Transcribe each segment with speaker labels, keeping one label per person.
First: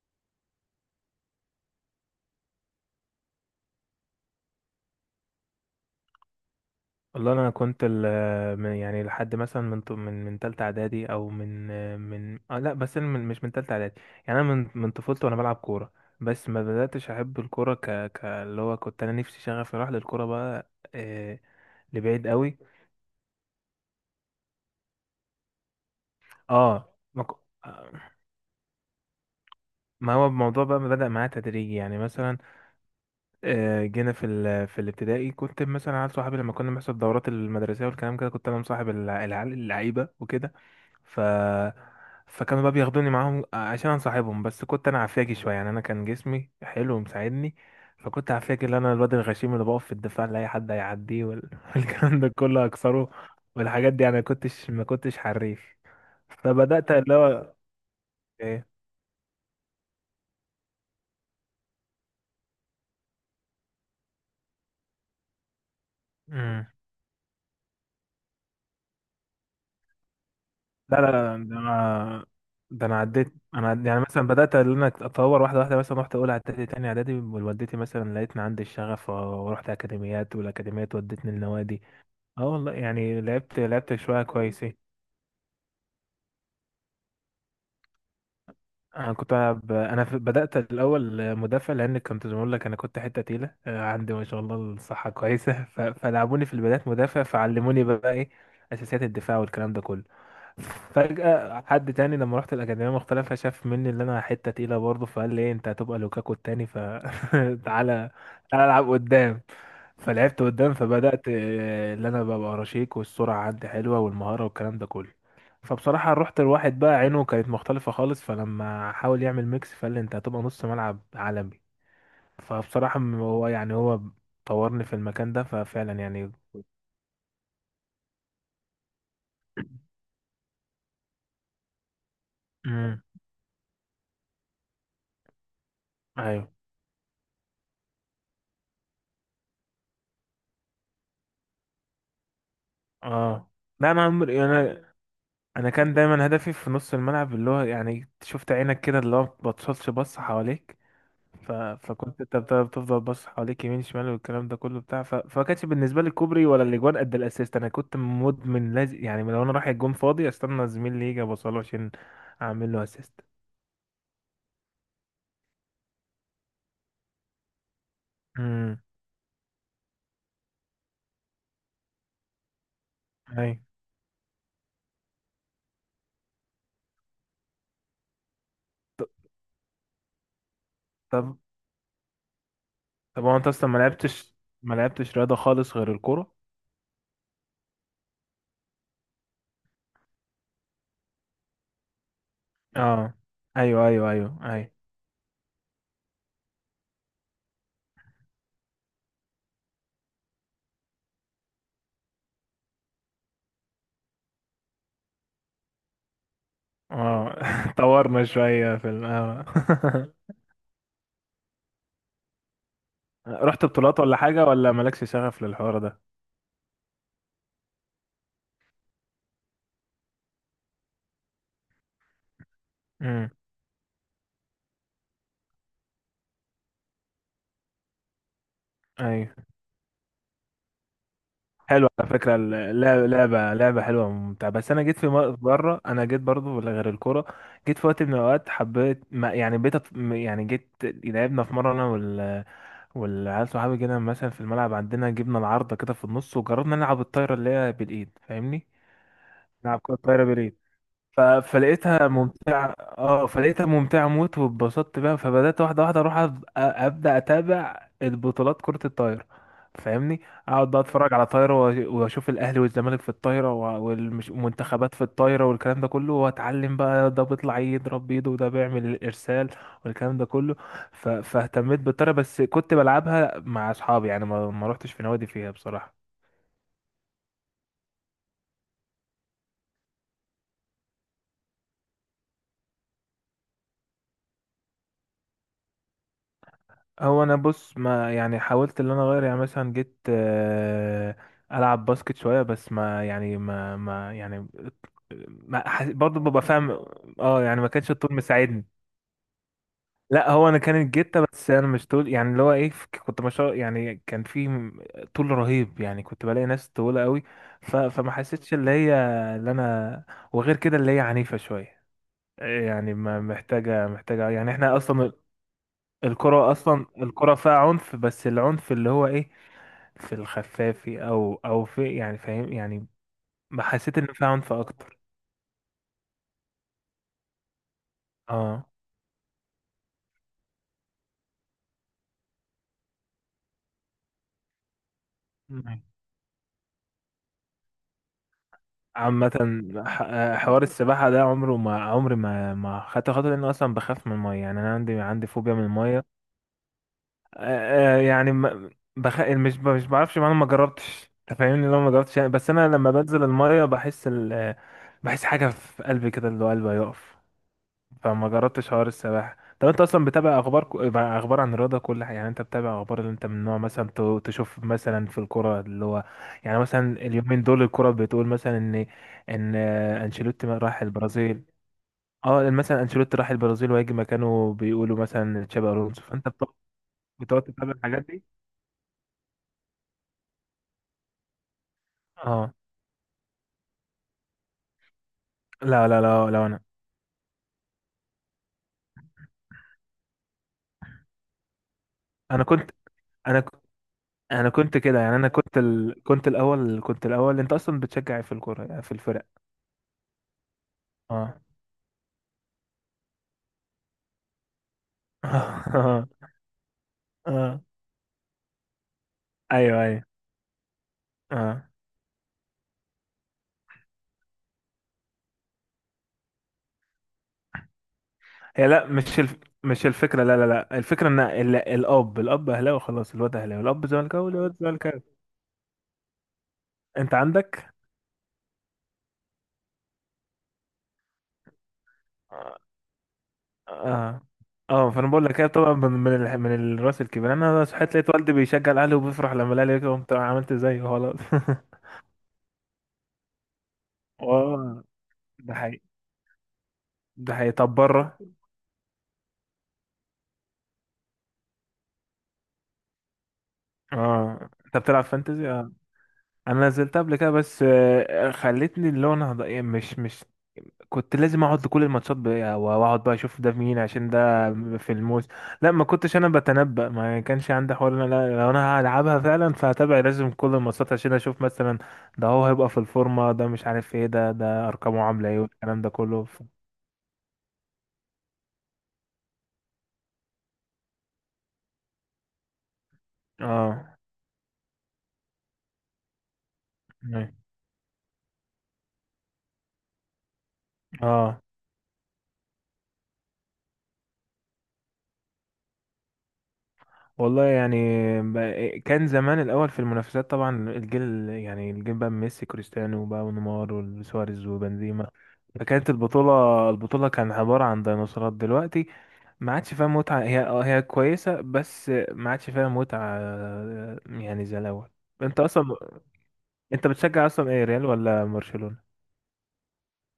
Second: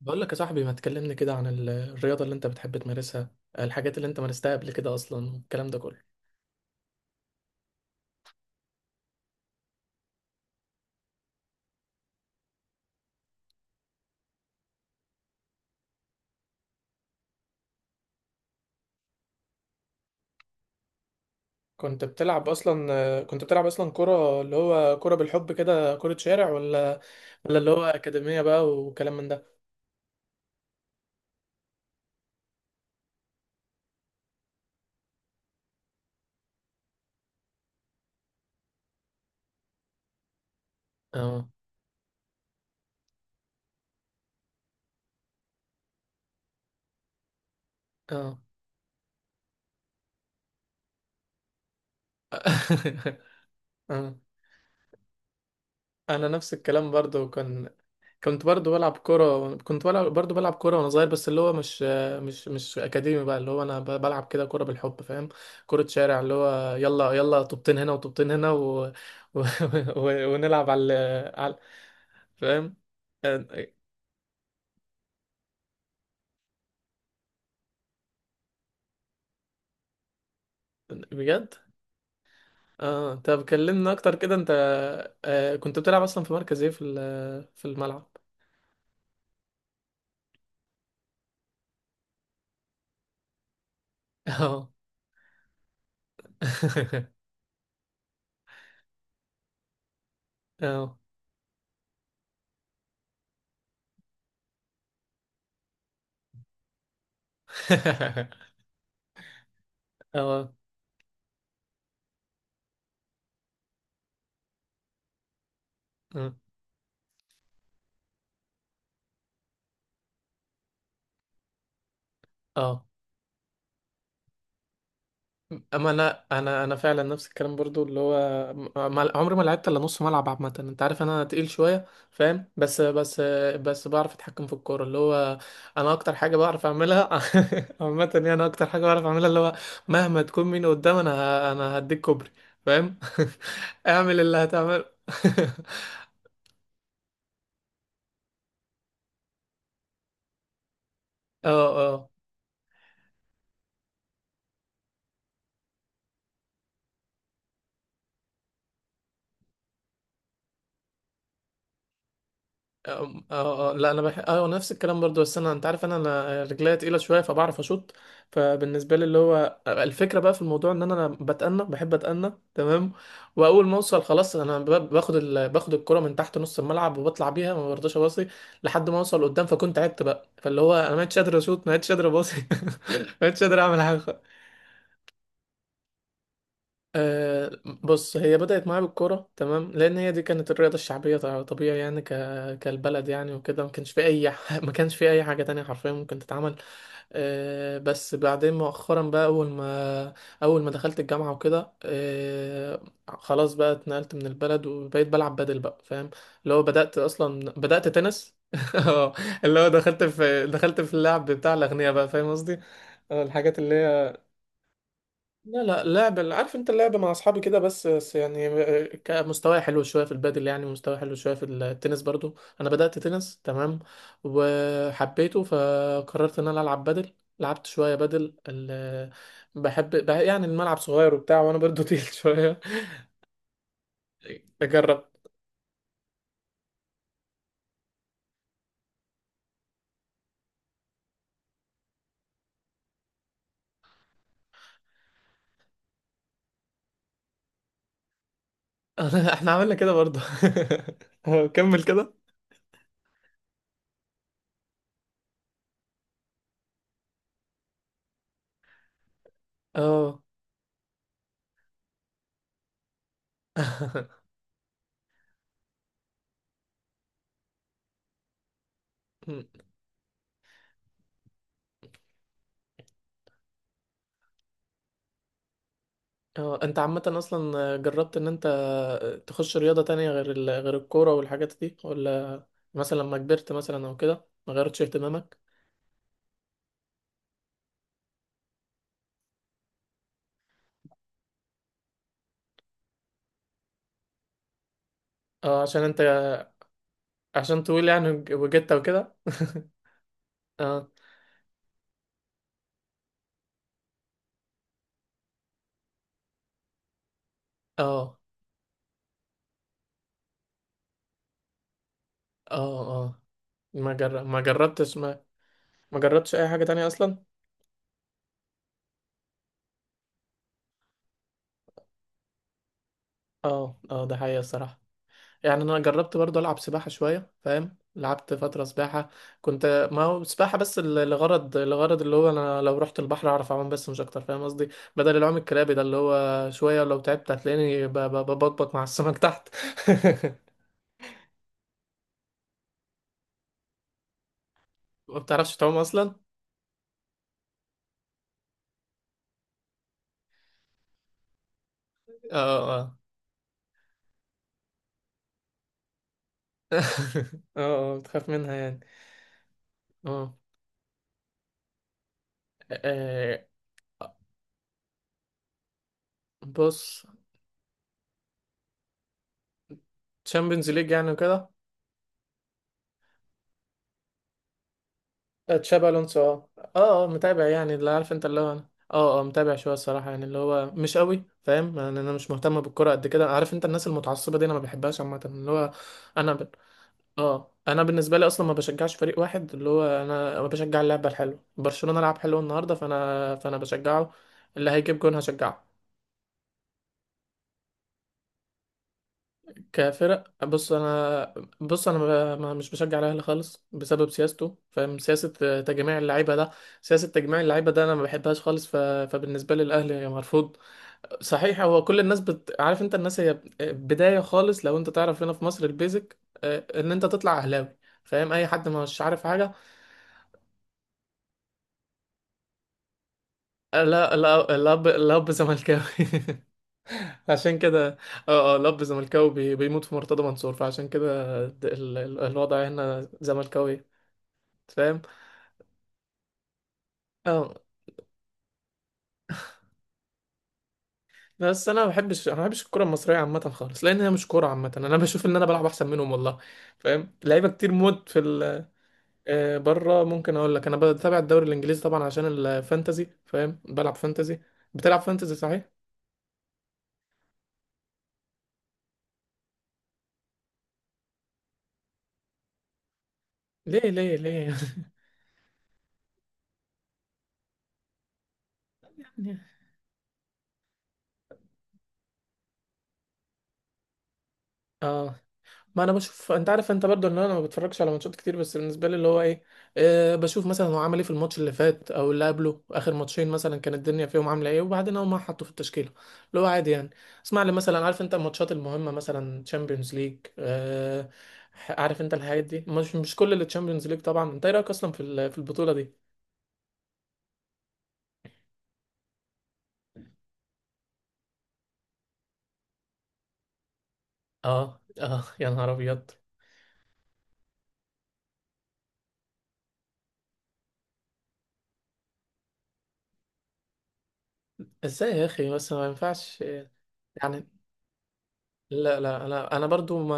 Speaker 1: بقول لك يا صاحبي، ما تكلمني كده عن الرياضة اللي انت بتحب تمارسها. الحاجات اللي انت مارستها قبل كده، اصلا الكلام ده كله.
Speaker 2: والله، انا كنت يعني لحد مثلا من تالتة اعدادي، او من من آه لا، بس أنا من مش من تالتة اعدادي. يعني انا من طفولتي وانا بلعب كورة، بس ما بدأتش احب الكورة، ك ك اللي هو كنت انا نفسي شغفي راح للكورة بقى، لبعيد قوي.
Speaker 1: كنت بتلعب اصلا كرة، اللي هو كرة بالحب كده، كرة شارع،
Speaker 2: اه
Speaker 1: ولا
Speaker 2: ما ك-
Speaker 1: ولا اللي هو
Speaker 2: آه،
Speaker 1: أكاديمية بقى وكلام من ده؟
Speaker 2: ما هو الموضوع بقى بدأ معايا تدريجي، يعني مثلا جينا في الابتدائي، كنت مثلا عيال صحابي لما كنا بنحصل الدورات المدرسيه والكلام كده، كنت انا مصاحب العيال اللعيبه وكده. ف
Speaker 1: اه،
Speaker 2: فكانوا بقى بياخدوني معاهم، عشان انصاحبهم، بس كنت انا عفاجي شويه، يعني انا كان جسمي حلو ومساعدني. فكنت
Speaker 1: اه.
Speaker 2: عفاجي اللي انا الواد الغشيم اللي بقف في الدفاع لاي حد هيعديه والكلام ده كله اكسره. والحاجات دي
Speaker 1: آه.
Speaker 2: يعني ما كنتش حريف.
Speaker 1: انا نفس الكلام
Speaker 2: فبدات اللي
Speaker 1: برضو
Speaker 2: هو
Speaker 1: كان كنت بلعب برضو بلعب كرة وأنا صغير، بس اللي هو مش أكاديمي بقى، اللي هو أنا بلعب كده كرة بالحب، فاهم؟ كرة شارع، اللي
Speaker 2: ايه.
Speaker 1: هو يلا يلا، طوبتين هنا وطوبتين هنا و... ونلعب على
Speaker 2: لا، لا، لا،
Speaker 1: على،
Speaker 2: ده انا.
Speaker 1: فاهم.
Speaker 2: ده انا يعني مثلا بدات ان انا اتطور واحده واحده. مثلا رحت اولى اعدادي، تاني اعدادي، والدتي مثلا لقيتني عندي الشغف ورحت اكاديميات، والاكاديميات ودتني
Speaker 1: بجد؟
Speaker 2: النوادي. اه، والله
Speaker 1: اه،
Speaker 2: يعني
Speaker 1: طب
Speaker 2: لعبت،
Speaker 1: كلمنا
Speaker 2: لعبت
Speaker 1: أكتر
Speaker 2: شويه
Speaker 1: كده. أنت
Speaker 2: كويسين.
Speaker 1: آه، كنت بتلعب أصلا في مركز إيه؟ في في الملعب؟
Speaker 2: انا كنت ألعب انا بدات الاول مدافع، لان كنت زي ما بقول لك انا كنت حته تقيله، عندي ما شاء الله
Speaker 1: اه.
Speaker 2: الصحه كويسه. فلعبوني في البدايات مدافع، فعلموني بقى ايه اساسيات الدفاع والكلام ده كله.
Speaker 1: اه.
Speaker 2: فجأة حد تاني لما رحت الأكاديمية المختلفة شاف مني اللي أنا حتة تقيلة برضه، فقال لي إيه، أنت هتبقى لوكاكو التاني، فتعالى، تعالى، تعالى، ألعب قدام. فلعبت
Speaker 1: اه،
Speaker 2: قدام، فبدأت اللي أنا ببقى رشيق والسرعة عندي حلوة والمهارة والكلام ده كله. فبصراحة رحت، الواحد بقى عينه كانت مختلفة خالص، فلما حاول يعمل ميكس فقال لي أنت هتبقى نص ملعب عالمي.
Speaker 1: اه.
Speaker 2: فبصراحة هو يعني هو طورني في المكان ده،
Speaker 1: اما
Speaker 2: ففعلا
Speaker 1: انا
Speaker 2: يعني.
Speaker 1: انا فعلا نفس الكلام برضو، اللي هو عمري ما لعبت الا نص ملعب عامه. انت عارف انا تقيل شويه، فاهم؟ بس
Speaker 2: امم.
Speaker 1: بس بس بعرف اتحكم في الكوره، اللي هو انا اكتر حاجه
Speaker 2: أيوه.
Speaker 1: بعرف اعملها عامه، يعني انا اكتر حاجه بعرف اعملها اللي هو، مهما تكون مين قدام انا انا هديك كوبري، فاهم؟
Speaker 2: اه. لا، انا
Speaker 1: اعمل اللي
Speaker 2: عمري انا،
Speaker 1: هتعمله.
Speaker 2: انا كان دايما هدفي في نص الملعب، اللي هو يعني شفت عينك كده اللي هو ما بتبصش بص حواليك.
Speaker 1: اه، اه.
Speaker 2: فكنت انت بتفضل بص حواليك، يمين، شمال، والكلام ده كله بتاع. فما كانش بالنسبه لي كوبري ولا الاجوان قد الاسيست. انا كنت مدمن، لازم يعني لو انا رايح الجون فاضي استنى زميلي يجي ابصله عشان اعمل له اسيست.
Speaker 1: اه، اه، لا، انا بح... اه نفس الكلام برضو، بس انا انت عارف، انا رجليا تقيله شويه، فبعرف اشوط.
Speaker 2: امم.
Speaker 1: فبالنسبه لي اللي هو آه، الفكره بقى في الموضوع ان انا بتأنى، بحب اتأنى، تمام.
Speaker 2: اي.
Speaker 1: واول ما اوصل خلاص انا باخد الكره من تحت نص الملعب وبطلع بيها، ما برضاش اباصي لحد ما
Speaker 2: طب.
Speaker 1: اوصل قدام، فكنت تعبت بقى، فاللي هو انا ما عدتش قادر اشوط، ما عدتش قادر اباصي،
Speaker 2: طب
Speaker 1: ما
Speaker 2: هو
Speaker 1: عدتش
Speaker 2: انت
Speaker 1: قادر
Speaker 2: اصلا ما
Speaker 1: اعمل حاجه.
Speaker 2: لعبتش، ما لعبتش رياضه خالص غير الكوره.
Speaker 1: أه. بص، هي بدأت معايا بالكورة تمام، لأن هي دي كانت الرياضة الشعبية، طبيعي يعني، كالبلد
Speaker 2: اه.
Speaker 1: يعني وكده، ما
Speaker 2: ايوه
Speaker 1: كانش في
Speaker 2: ايوه
Speaker 1: أي
Speaker 2: ايوه
Speaker 1: ما
Speaker 2: اي
Speaker 1: كانش في أي حاجة تانية حرفيا ممكن تتعمل. أه، بس بعدين مؤخرا بقى، أول ما دخلت الجامعة وكده، أه، خلاص بقى اتنقلت من البلد وبقيت بلعب بدل بقى، فاهم؟ اللي هو
Speaker 2: اه.
Speaker 1: بدأت
Speaker 2: طورنا
Speaker 1: تنس.
Speaker 2: شويه
Speaker 1: اه،
Speaker 2: اه.
Speaker 1: اللي هو دخلت في اللعب بتاع الأغنياء بقى، فاهم قصدي؟ اه، الحاجات
Speaker 2: رحت
Speaker 1: اللي
Speaker 2: بطولات
Speaker 1: هي،
Speaker 2: ولا حاجة، ولا مالكش شغف
Speaker 1: لا
Speaker 2: للحوار
Speaker 1: لا،
Speaker 2: ده؟
Speaker 1: لعبة، عارف انت، اللعبة مع اصحابي كده بس، يعني كمستوى حلو شوية في البادل يعني، ومستوى حلو شوية في التنس برضو. انا بدأت
Speaker 2: امم.
Speaker 1: تنس تمام، وحبيته فقررت ان انا العب بادل. لعبت شوية بادل،
Speaker 2: ايوه.
Speaker 1: بحب يعني الملعب صغير وبتاع، وانا برضو
Speaker 2: حلوة
Speaker 1: تقيل
Speaker 2: على فكرة
Speaker 1: شوية.
Speaker 2: اللعبة، لعبة لعبة حلوة وممتعة، بس أنا جيت
Speaker 1: اجرب.
Speaker 2: مرة، أنا جيت برضو ولا غير الكورة. جيت في وقت من الأوقات حبيت، ما يعني بقيت يعني جيت لعبنا في مرة، أنا والعيال صحابي كده مثلا في الملعب عندنا، جبنا العارضة كده في النص وجربنا نلعب الطايرة اللي هي بالإيد فاهمني؟
Speaker 1: احنا عملنا
Speaker 2: نلعب
Speaker 1: كده
Speaker 2: كرة
Speaker 1: برضو.
Speaker 2: طايرة بالإيد.
Speaker 1: كمل
Speaker 2: فلقيتها
Speaker 1: كده.
Speaker 2: ممتعة، اه، فلقيتها ممتعة موت واتبسطت بيها، فبدأت واحدة واحدة اروح ابدأ اتابع البطولات كرة الطايرة، فاهمني.
Speaker 1: اه.
Speaker 2: اقعد بقى اتفرج على طايرة واشوف الاهلي والزمالك في الطايرة و والمنتخبات في الطايرة والكلام ده كله، واتعلم بقى ده بيطلع يضرب بايده وده بيعمل الارسال والكلام ده كله. فاهتميت بالطايرة، بس كنت بلعبها مع اصحابي، يعني ما روحتش في نوادي فيها بصراحة.
Speaker 1: اه. انت عامة اصلا جربت ان انت تخش رياضة تانية غير غير الكورة والحاجات دي؟ ولا مثلا لما كبرت مثلا او كده ما غيرتش اهتمامك؟
Speaker 2: هو انا بص، ما يعني حاولت ان انا اغير، يعني مثلا جيت العب باسكت شويه، بس ما يعني ما يعني
Speaker 1: اه،
Speaker 2: ما
Speaker 1: عشان
Speaker 2: حس...
Speaker 1: انت
Speaker 2: برضه ببقى فاهم. اه، يعني
Speaker 1: عشان
Speaker 2: ما
Speaker 1: طويل
Speaker 2: كانش
Speaker 1: يعني
Speaker 2: الطول مساعدني.
Speaker 1: وجدت وكده؟
Speaker 2: لا، هو انا
Speaker 1: اه،
Speaker 2: كانت جيتة، بس انا مش طول، يعني اللي هو ايه. كنت ما شاء، يعني كان طول رهيب، يعني كنت بلاقي ناس طويله قوي. فما
Speaker 1: اه،
Speaker 2: حسيتش اللي هي اللي انا. وغير كده اللي هي عنيفه شويه،
Speaker 1: اه،
Speaker 2: يعني
Speaker 1: اه.
Speaker 2: ما محتاجه
Speaker 1: ما جر...
Speaker 2: محتاجه
Speaker 1: ما
Speaker 2: يعني احنا
Speaker 1: جربتش
Speaker 2: اصلا.
Speaker 1: ما ما جربتش اي
Speaker 2: الكرة
Speaker 1: حاجة تانية
Speaker 2: أصلا
Speaker 1: اصلا.
Speaker 2: الكرة فيها عنف، بس العنف اللي هو إيه، في الخفافي أو في، يعني فاهم يعني.
Speaker 1: اه،
Speaker 2: حسيت
Speaker 1: اه،
Speaker 2: إن
Speaker 1: ده
Speaker 2: فيها
Speaker 1: حقيقة
Speaker 2: عنف
Speaker 1: الصراحة.
Speaker 2: أكتر.
Speaker 1: يعني انا جربت برضه العب سباحه شويه، فاهم؟ لعبت فتره
Speaker 2: أه.
Speaker 1: سباحه، كنت ما هو سباحه بس لغرض، لغرض اللي هو انا لو رحت البحر اعرف اعوم بس، مش اكتر، فاهم قصدي؟ بدل العوم الكرابي ده،
Speaker 2: مم.
Speaker 1: اللي هو شويه لو تعبت هتلاقيني ببطبط مع السمك
Speaker 2: عامة.
Speaker 1: تحت.
Speaker 2: حوار السباحة ده عمره، ما عمري ما خدت خطوة، لأن أصلا بخاف من المية، يعني أنا عندي
Speaker 1: ما
Speaker 2: عندي فوبيا
Speaker 1: بتعرفش
Speaker 2: من
Speaker 1: تعوم
Speaker 2: المية.
Speaker 1: اصلا؟
Speaker 2: يعني بخ... مش ب- مش بعرفش، ما أنا ما جربتش، أنت فاهمني لو ما جربتش يعني، بس
Speaker 1: اه،
Speaker 2: أنا لما
Speaker 1: اه.
Speaker 2: بنزل المية بحس ال... آه، بحس حاجة في قلبي كده اللي هو قلبي هيقف.
Speaker 1: اه. آه، بتخاف
Speaker 2: فما
Speaker 1: منها
Speaker 2: جربتش
Speaker 1: يعني.
Speaker 2: حوار السباحة. طب انت اصلا
Speaker 1: اه.
Speaker 2: بتابع اخبار مع اخبار عن الرياضة كلها، يعني انت بتابع اخبار، اللي انت
Speaker 1: آه،
Speaker 2: من نوع مثلا تشوف مثلا في الكرة اللي هو، يعني مثلا
Speaker 1: بص.
Speaker 2: اليومين دول الكرة بتقول مثلا ان انشيلوتي
Speaker 1: تشامبيونز
Speaker 2: راح
Speaker 1: ليج يعني
Speaker 2: البرازيل.
Speaker 1: وكده.
Speaker 2: اه مثلا انشيلوتي راح البرازيل وهيجي مكانه بيقولوا مثلا تشابي
Speaker 1: تشابي
Speaker 2: الونسو،
Speaker 1: الونسو،
Speaker 2: فانت
Speaker 1: اه، اه، آه،
Speaker 2: بتقعد
Speaker 1: متابع
Speaker 2: تتابع
Speaker 1: يعني، اللي
Speaker 2: الحاجات
Speaker 1: عارف
Speaker 2: دي؟
Speaker 1: انت اللي هو انا اه اه متابع شويه الصراحه، يعني اللي هو مش قوي، فاهم يعني؟ انا مش
Speaker 2: اه.
Speaker 1: مهتم بالكوره قد كده، عارف انت الناس المتعصبه دي انا ما بحبهاش عامه اللي هو.
Speaker 2: لا لا لا
Speaker 1: انا
Speaker 2: لا
Speaker 1: ب...
Speaker 2: انا،
Speaker 1: اه انا بالنسبه لي اصلا ما بشجعش فريق واحد، اللي هو انا بشجع اللعبه الحلوه. برشلونه لعب حلو
Speaker 2: انا كنت
Speaker 1: النهارده،
Speaker 2: انا
Speaker 1: فانا
Speaker 2: ك-
Speaker 1: بشجعه.
Speaker 2: انا
Speaker 1: اللي
Speaker 2: كنت
Speaker 1: هيجيب
Speaker 2: كده
Speaker 1: جون
Speaker 2: يعني، انا كنت
Speaker 1: هشجعه.
Speaker 2: كنت الاول، كنت الاول انت اصلا بتشجع إيه في الكرة، يعني في الفرق.
Speaker 1: كفرق، بص انا،
Speaker 2: اه
Speaker 1: بص انا، ب- ما مش بشجع الاهلي خالص بسبب سياسته، فاهم؟ سياسه آه، تجميع اللعيبه ده، سياسه تجميع
Speaker 2: اه.
Speaker 1: اللعيبه ده انا ما بحبهاش خالص، فبالنسبه لي
Speaker 2: ايوه، ايوه.
Speaker 1: الاهلي مرفوض. صحيح،
Speaker 2: اه.
Speaker 1: هو كل الناس عارف انت الناس هي آه، بدايه خالص، لو انت تعرف هنا في مصر البيزك، آه، ان انت تطلع اهلاوي، فاهم؟ اي حد
Speaker 2: هي لا،
Speaker 1: مش عارف حاجه.
Speaker 2: مش الفكره، لا، لا، لا، الفكره ان الاب اهلاوي خلاص الواد اهلاوي،
Speaker 1: آه،
Speaker 2: الاب
Speaker 1: لا
Speaker 2: زملكاوي
Speaker 1: لا،
Speaker 2: الواد زملكاوي.
Speaker 1: الاب زملكاوي.
Speaker 2: انت
Speaker 1: عشان
Speaker 2: عندك.
Speaker 1: كده، اه اه، الاب زملكاوي بيموت في مرتضى منصور، فعشان كده
Speaker 2: اه.
Speaker 1: الوضع هنا زملكاوي،
Speaker 2: اه.
Speaker 1: فاهم؟
Speaker 2: فانا بقول لك هي طبعا من من الراس الكبير،
Speaker 1: اه.
Speaker 2: انا صحيت لقيت والدي بيشجع الاهلي وبيفرح لما الاهلي يكسب، قمت عملت زيه خلاص.
Speaker 1: بس انا ما بحبش، انا ما بحبش الكره المصريه عامه خالص، لان هي مش كوره عامه،
Speaker 2: اه.
Speaker 1: انا بشوف ان انا
Speaker 2: ده
Speaker 1: بلعب
Speaker 2: حقيقي.
Speaker 1: احسن منهم والله. فاهم؟
Speaker 2: ده
Speaker 1: لعيبه
Speaker 2: حقيقي.
Speaker 1: كتير
Speaker 2: طب
Speaker 1: موت في
Speaker 2: بره.
Speaker 1: آه، بره ممكن اقول لك انا بتابع الدوري الانجليزي طبعا عشان الفانتازي، فاهم؟ بلعب فانتازي.
Speaker 2: اه. انت
Speaker 1: بتلعب
Speaker 2: بتلعب
Speaker 1: فانتازي
Speaker 2: فانتزي؟
Speaker 1: صحيح.
Speaker 2: اه. انا نزلت قبل كده، بس خلتني اللي هو انا مش كنت لازم اقعد لكل الماتشات بقى واقعد بقى اشوف ده مين
Speaker 1: ليه
Speaker 2: عشان
Speaker 1: ليه
Speaker 2: ده
Speaker 1: ليه؟
Speaker 2: في الموس. لا، ما كنتش انا بتنبأ، ما كانش عندي حوار إن انا، لا، لو انا هلعبها فعلا فهتابع لازم كل الماتشات عشان اشوف مثلا ده هو هيبقى في الفورمة، ده مش عارف ايه، ده ارقامه
Speaker 1: اه،
Speaker 2: عاملة ايه، والكلام
Speaker 1: ما
Speaker 2: ده
Speaker 1: انا
Speaker 2: كله.
Speaker 1: بشوف، انت عارف انت برضو ان انا ما بتفرجش على ماتشات كتير، بس بالنسبه لي اللي هو ايه، أه بشوف مثلا هو عمل ايه في الماتش اللي فات او اللي قبله، اخر ماتشين مثلا كانت
Speaker 2: اه.
Speaker 1: الدنيا فيهم عامله ايه، وبعدين اول ما حطه في التشكيله، اللي هو عادي يعني. اسمع لي مثلا، عارف انت الماتشات المهمه مثلا، تشامبيونز ليج، أه.
Speaker 2: اه.
Speaker 1: عارف انت الحاجات دي، مش مش كل اللي تشامبيونز ليج طبعا. انت ايه رايك اصلا في في البطوله دي؟
Speaker 2: والله يعني، كان زمان الاول في المنافسات طبعا، الجيل يعني الجيل بقى ميسي كريستيانو بقى ونيمار وسواريز
Speaker 1: اه
Speaker 2: وبنزيما،
Speaker 1: اه، يا نهار
Speaker 2: فكانت
Speaker 1: ابيض.
Speaker 2: البطولة، البطولة كان عبارة عن ديناصورات. دلوقتي ما عادش فيها متعة، هي اه هي كويسة، بس ما عادش فيها متعة، يعني زي الأول.
Speaker 1: ازاي يا
Speaker 2: انت
Speaker 1: اخي، بس
Speaker 2: اصلا،
Speaker 1: ما ينفعش.
Speaker 2: انت بتشجع
Speaker 1: يعني
Speaker 2: اصلا ايه، ريال ولا برشلونة؟
Speaker 1: لا لا، انا برضو، ما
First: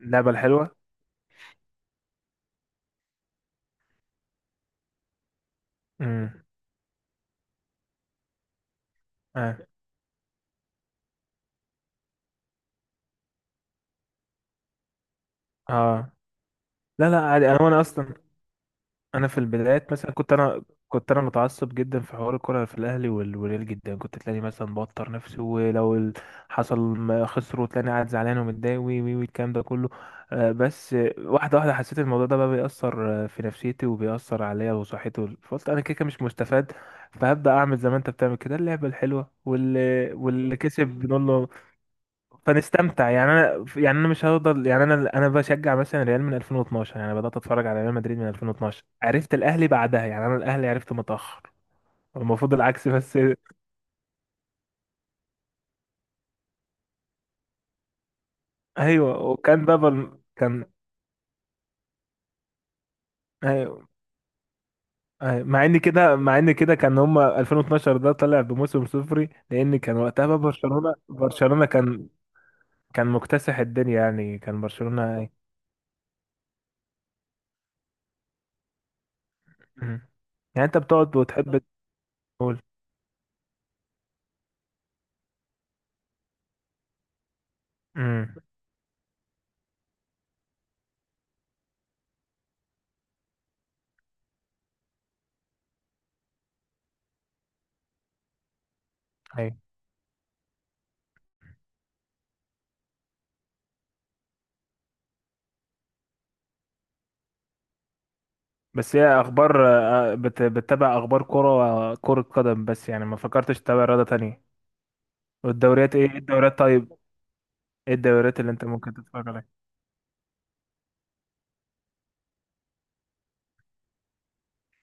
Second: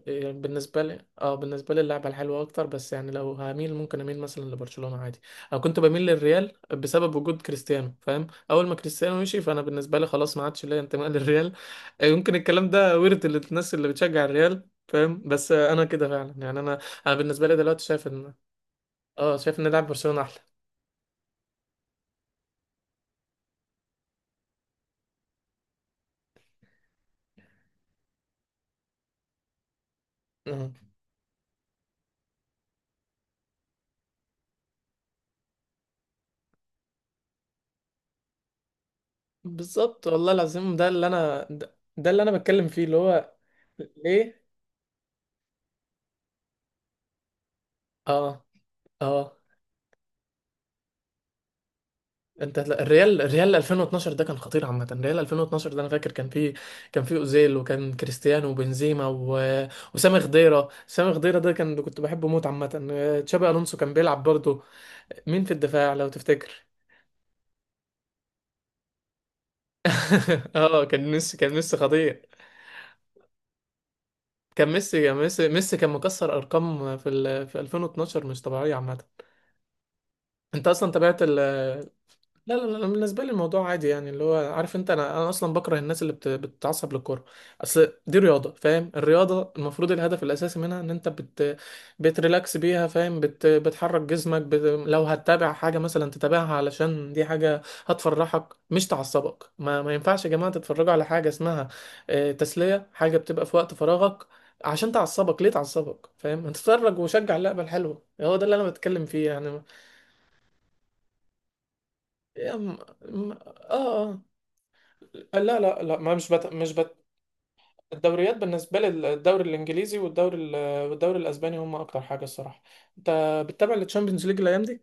Speaker 2: اللعبة
Speaker 1: يعني
Speaker 2: الحلوة.
Speaker 1: بالنسبه لي، اه بالنسبه لي اللعبه الحلوه اكتر، بس يعني لو هميل ممكن اميل مثلا لبرشلونه عادي. انا كنت بميل
Speaker 2: امم.
Speaker 1: للريال بسبب وجود كريستيانو، فاهم؟ اول ما كريستيانو مشي
Speaker 2: اه.
Speaker 1: فانا بالنسبه لي خلاص ما عادش ليا انتماء للريال. آه، يمكن الكلام ده ورد الناس اللي بتشجع الريال، فاهم؟ بس آه، انا كده
Speaker 2: اه.
Speaker 1: فعلا، يعني انا.
Speaker 2: لا
Speaker 1: انا
Speaker 2: لا
Speaker 1: بالنسبه
Speaker 2: عادي،
Speaker 1: لي
Speaker 2: انا، وانا
Speaker 1: دلوقتي شايف
Speaker 2: اصلا،
Speaker 1: ان،
Speaker 2: انا
Speaker 1: اه،
Speaker 2: في
Speaker 1: شايف ان لعب
Speaker 2: البدايات مثلا
Speaker 1: برشلونه
Speaker 2: كنت
Speaker 1: احلى.
Speaker 2: انا، كنت انا متعصب جدا في حوار الكره، في الاهلي والريال جدا، كنت تلاقيني مثلا بوتر نفسي ولو حصل ما خسروا تلاقيني قاعد زعلان ومتضايق وي وي والكلام ده كله.
Speaker 1: آه.
Speaker 2: بس واحده واحده حسيت الموضوع ده بقى بيأثر في نفسيتي وبيأثر عليا وصحتي فقلت انا كده كده مش مستفاد، فهبدأ اعمل زي ما انت بتعمل كده، اللعبه الحلوه
Speaker 1: بالظبط
Speaker 2: واللي
Speaker 1: والله
Speaker 2: واللي
Speaker 1: العظيم،
Speaker 2: كسب
Speaker 1: ده اللي
Speaker 2: بنقول
Speaker 1: انا،
Speaker 2: له،
Speaker 1: ده اللي انا بتكلم فيه، اللي
Speaker 2: فنستمتع.
Speaker 1: هو
Speaker 2: يعني انا، يعني انا مش
Speaker 1: ليه.
Speaker 2: هفضل، يعني انا بشجع مثلا ريال من 2012، يعني بدات اتفرج على ريال مدريد من
Speaker 1: اه،
Speaker 2: 2012، عرفت
Speaker 1: اه.
Speaker 2: الاهلي بعدها، يعني انا الاهلي عرفته متاخر. المفروض
Speaker 1: انت لا،
Speaker 2: العكس بس.
Speaker 1: الريال 2012 ده كان خطير عامه، الريال 2012 ده انا فاكر كان فيه، كان فيه اوزيل، وكان كريستيانو، وبنزيما،
Speaker 2: ايوه وكان بقى
Speaker 1: وسامي
Speaker 2: كان.
Speaker 1: خضيره. سامي خضيره ده كان، كنت بحبه موت عامه. آه، تشابي الونسو
Speaker 2: أيوة.
Speaker 1: كان بيلعب برضه.
Speaker 2: أيوة.
Speaker 1: مين في
Speaker 2: مع ان
Speaker 1: الدفاع لو
Speaker 2: كده، مع
Speaker 1: تفتكر؟
Speaker 2: ان كده كان هم 2012 ده طلع بموسم صفري، لان كان وقتها بقى
Speaker 1: اه،
Speaker 2: برشلونه،
Speaker 1: كان
Speaker 2: برشلونه
Speaker 1: ميسي
Speaker 2: كان،
Speaker 1: خطير.
Speaker 2: كان مكتسح الدنيا، يعني كان
Speaker 1: كان ميسي كان
Speaker 2: برشلونه.
Speaker 1: ميسي ميسي كان مكسر ارقام في في 2012 مش طبيعيه عامه.
Speaker 2: مم. يعني
Speaker 1: انت
Speaker 2: انت
Speaker 1: اصلا
Speaker 2: بتقعد
Speaker 1: تابعت
Speaker 2: وتحب
Speaker 1: لا
Speaker 2: تقول.
Speaker 1: لا لا، بالنسبة لي الموضوع عادي، يعني اللي هو عارف انت، انا اصلا بكره الناس اللي بتتعصب للكورة. اصل دي
Speaker 2: امم.
Speaker 1: رياضة، فاهم؟ الرياضة المفروض الهدف الاساسي منها ان انت بتريلاكس بيها، فاهم؟ بتحرك جسمك لو هتتابع حاجة مثلا تتابعها علشان دي حاجة هتفرحك مش تعصبك. ما ينفعش يا جماعة تتفرجوا على حاجة اسمها آه، تسلية، حاجة بتبقى في وقت فراغك، عشان تعصبك، ليه تعصبك، فاهم؟ اتفرج وشجع اللعبة الحلوة، هو ده اللي انا
Speaker 2: بس
Speaker 1: بتكلم
Speaker 2: هي
Speaker 1: فيه يعني.
Speaker 2: اخبار، بتتابع اخبار كرة، كرة
Speaker 1: يا
Speaker 2: قدم
Speaker 1: م-
Speaker 2: بس، يعني ما
Speaker 1: م-
Speaker 2: فكرتش تتابع رياضة
Speaker 1: اه، اه،
Speaker 2: تانية؟
Speaker 1: لا لا
Speaker 2: والدوريات
Speaker 1: لا،
Speaker 2: ايه،
Speaker 1: ما
Speaker 2: إيه
Speaker 1: مش بت...
Speaker 2: الدوريات
Speaker 1: مش
Speaker 2: طيب،
Speaker 1: بت...
Speaker 2: ايه
Speaker 1: الدوريات
Speaker 2: الدوريات اللي انت
Speaker 1: بالنسبة
Speaker 2: ممكن
Speaker 1: لي،
Speaker 2: تتفرج عليها؟
Speaker 1: الدوري الإنجليزي، والدوري الأسباني، هم أكتر حاجة الصراحة. أنت بتتابع التشامبيونز ليج الأيام دي؟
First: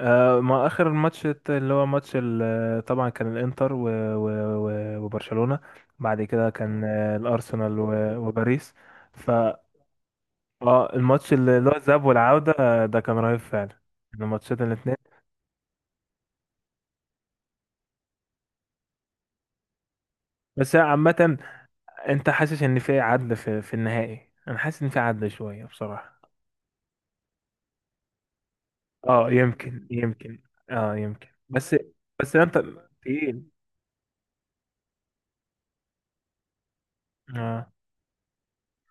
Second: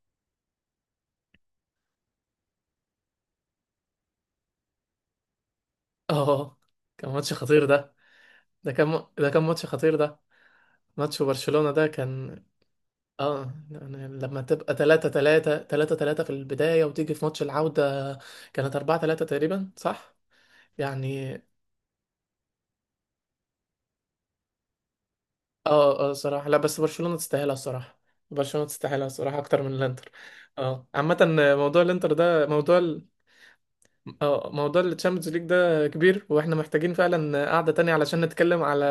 Speaker 2: آه، ما اخر ماتش اللي هو ماتش طبعا كان الانتر و و وبرشلونة، بعد كده
Speaker 1: اه،
Speaker 2: كان
Speaker 1: كان ماتش خطير
Speaker 2: الارسنال
Speaker 1: ده.
Speaker 2: وباريس.
Speaker 1: ده
Speaker 2: ف
Speaker 1: كان ماتش خطير ده،
Speaker 2: اه
Speaker 1: ماتش
Speaker 2: الماتش اللي اللي
Speaker 1: برشلونة
Speaker 2: هو
Speaker 1: ده
Speaker 2: الذهاب
Speaker 1: كان،
Speaker 2: والعودة، ده كان رهيب
Speaker 1: اه،
Speaker 2: فعلا.
Speaker 1: يعني لما
Speaker 2: الماتشات
Speaker 1: تبقى
Speaker 2: الاتنين،
Speaker 1: 3 3 3 3 في البداية، وتيجي في ماتش العودة كانت 4 3 تقريبا، صح
Speaker 2: بس
Speaker 1: يعني.
Speaker 2: عامة، انت حاسس ان في عدل في النهائي؟ انا حاسس ان في عدل شوية
Speaker 1: اه، اه،
Speaker 2: بصراحة.
Speaker 1: صراحة لا، بس برشلونة تستاهلها الصراحة، برشلونة تستاهلها
Speaker 2: اه
Speaker 1: الصراحة اكتر من
Speaker 2: يمكن،
Speaker 1: الانتر.
Speaker 2: يمكن.
Speaker 1: اه،
Speaker 2: اه
Speaker 1: عامة
Speaker 2: يمكن. بس.
Speaker 1: موضوع الانتر
Speaker 2: بس
Speaker 1: ده،
Speaker 2: انت
Speaker 1: موضوع
Speaker 2: تقيل.
Speaker 1: اه، موضوع التشامبيونز ليج ده كبير، واحنا محتاجين فعلا قعدة
Speaker 2: اه.
Speaker 1: تانية علشان نتكلم على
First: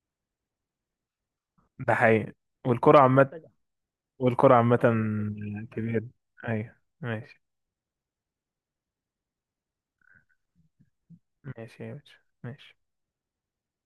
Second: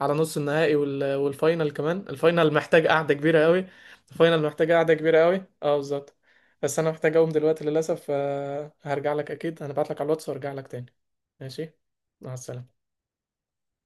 Speaker 1: على نص النهائي والفاينل
Speaker 2: ده
Speaker 1: كمان،
Speaker 2: حقيقي.
Speaker 1: الفاينل محتاج
Speaker 2: والكرة
Speaker 1: قعدة
Speaker 2: عامة.
Speaker 1: كبيرة قوي. الفاينل
Speaker 2: والكرة
Speaker 1: محتاج
Speaker 2: عامة
Speaker 1: قعدة كبيرة قوي، اه
Speaker 2: كبيرة.
Speaker 1: بالظبط.
Speaker 2: ايوه.
Speaker 1: بس انا محتاج اقوم
Speaker 2: ماشي.
Speaker 1: دلوقتي للاسف، آه، هرجع لك اكيد، هنبعت لك على الواتس وارجع لك تاني. ماشي.
Speaker 2: ماشي يا باشا.
Speaker 1: مع
Speaker 2: ماشي.
Speaker 1: السلامة.